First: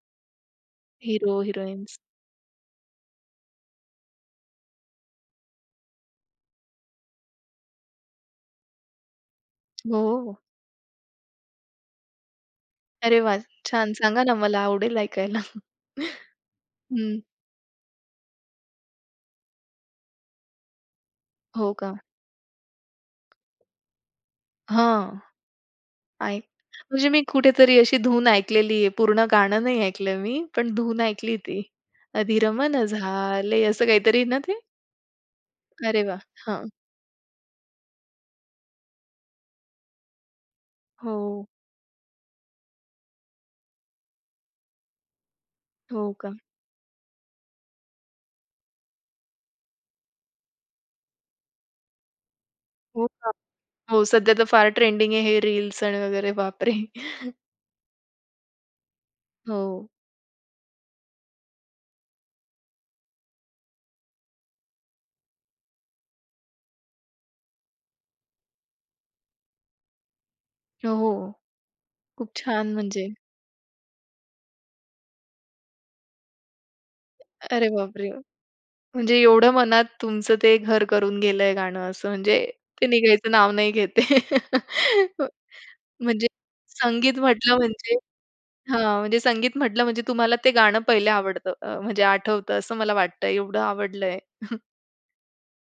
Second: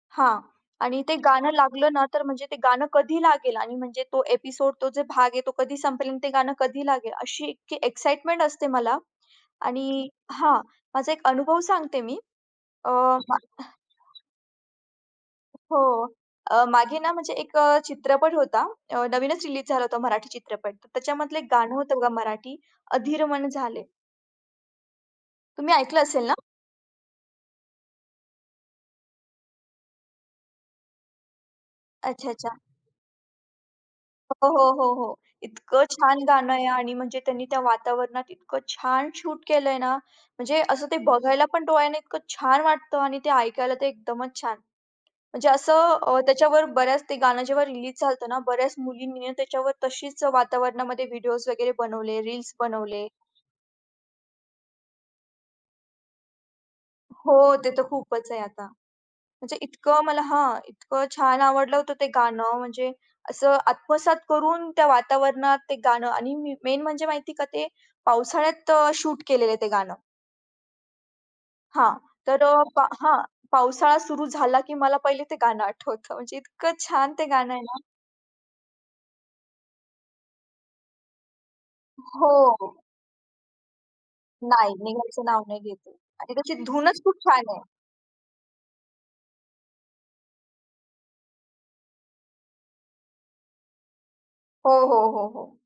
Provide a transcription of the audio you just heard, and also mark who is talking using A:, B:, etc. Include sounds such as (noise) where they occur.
A: हां. आणि ते
B: हेरो,
A: गाणं लागलं
B: हिरोइन्स.
A: ना तर म्हणजे ते गाणं कधी लागेल आणि म्हणजे तो एपिसोड तो जो भाग आहे तो कधी संपेल आणि ते गाणं कधी लागेल अशी इतकी एक्साईटमेंट असते मला
B: हो,
A: आणि
B: हो.
A: हा, माझा एक अनुभव सांगते मी अ,
B: अरे, (whistles) वाह,
A: हां.
B: छान सांगा ना मला आवडेल ऐकायला?
A: हो. अ,
B: (chuckles)
A: मागे ना
B: हं.
A: म्हणजे एक चित्रपट होता. नवीनच रिलीज झाला होता मराठी चित्रपट. तर त्याच्यामधलं एक
B: हो
A: गाणं
B: का.
A: होतं बघा मराठी, अधिर मन झाले.
B: हां,
A: तुम्ही ऐकलं असेल ना?
B: आय म्हणजे मी कुठेतरी अशी धून ऐकलेली आहे. पूर्ण गाणं नाही ऐकलं आहे मी, पण धून ऐकली ती.
A: अच्छा,
B: अधीर
A: अच्छा.
B: मन झाले, असं काहीतरी आहे ना
A: हो,
B: ते?
A: हो, हो, हो. इतकं
B: अरे
A: छान
B: वाह!
A: गाणं आहे
B: हां.
A: आणि म्हणजे त्यांनी त्या वातावरणात इतकं छान शूट केलंय ना. म्हणजे असं ते बघायला
B: हो.
A: पण डोळ्याने इतकं छान वाटतं आणि ते ऐकायला ते एकदमच छान. म्हणजे असं
B: हो
A: अ,
B: का.
A: त्याच्यावर बऱ्याच ते गाणं जेव्हा रिलीज झालं होतं ना बऱ्याच मुलींनी त्याच्यावर तशीच वातावरणामध्ये व्हिडीओज वगैरे बनवले, रील्स
B: हो
A: बनवले.
B: का. हो, सध्या तर फार ट्रेंडिंग आहे हे रील्स आणि वगैरे बापरे!
A: हो, ते तर खूपच आहे आता. म्हणजे
B: हो.
A: इतकं मला हां, इतकं छान आवडलं होतं ते गाणं, म्हणजे असं आत्मसात करून त्या वातावरणात ते गाणं आणि मी मेन म्हणजे माहितीये का ते पावसाळ्यात शूट केलेलं आहे ते गाणं.
B: हो.
A: हां.
B: खूप
A: तर अ,
B: छान
A: पा
B: म्हणजे.
A: हां, पावसाळा सुरू झाला, की मला पहिले ते गाणं आठवतं. म्हणजे इतकं छान ते गाणं आहे
B: अरे,
A: ना.
B: बापरे! म्हणजे एवढं मनात तुमचं ते घर करून गेलंय गाणं, असं म्हणजे
A: हो.
B: ते निघायचं नाव नाही घेत आहे.
A: नाही निघायचं
B: (chuckles)
A: नाव नाही घेत आहे
B: म्हणजे
A: आणि त्याची धूनच खूप
B: संगीत
A: छान
B: म्हटलं
A: आहे.
B: म्हणजे हां, म्हणजे संगीत म्हटलं म्हणजे तुम्हाला ते गाणं पहिले आवडतं, म्हणजे आठवतं असं मला वाटतंय एवढं आवडलंय. (chuckles)
A: हो, हो, हो, हो.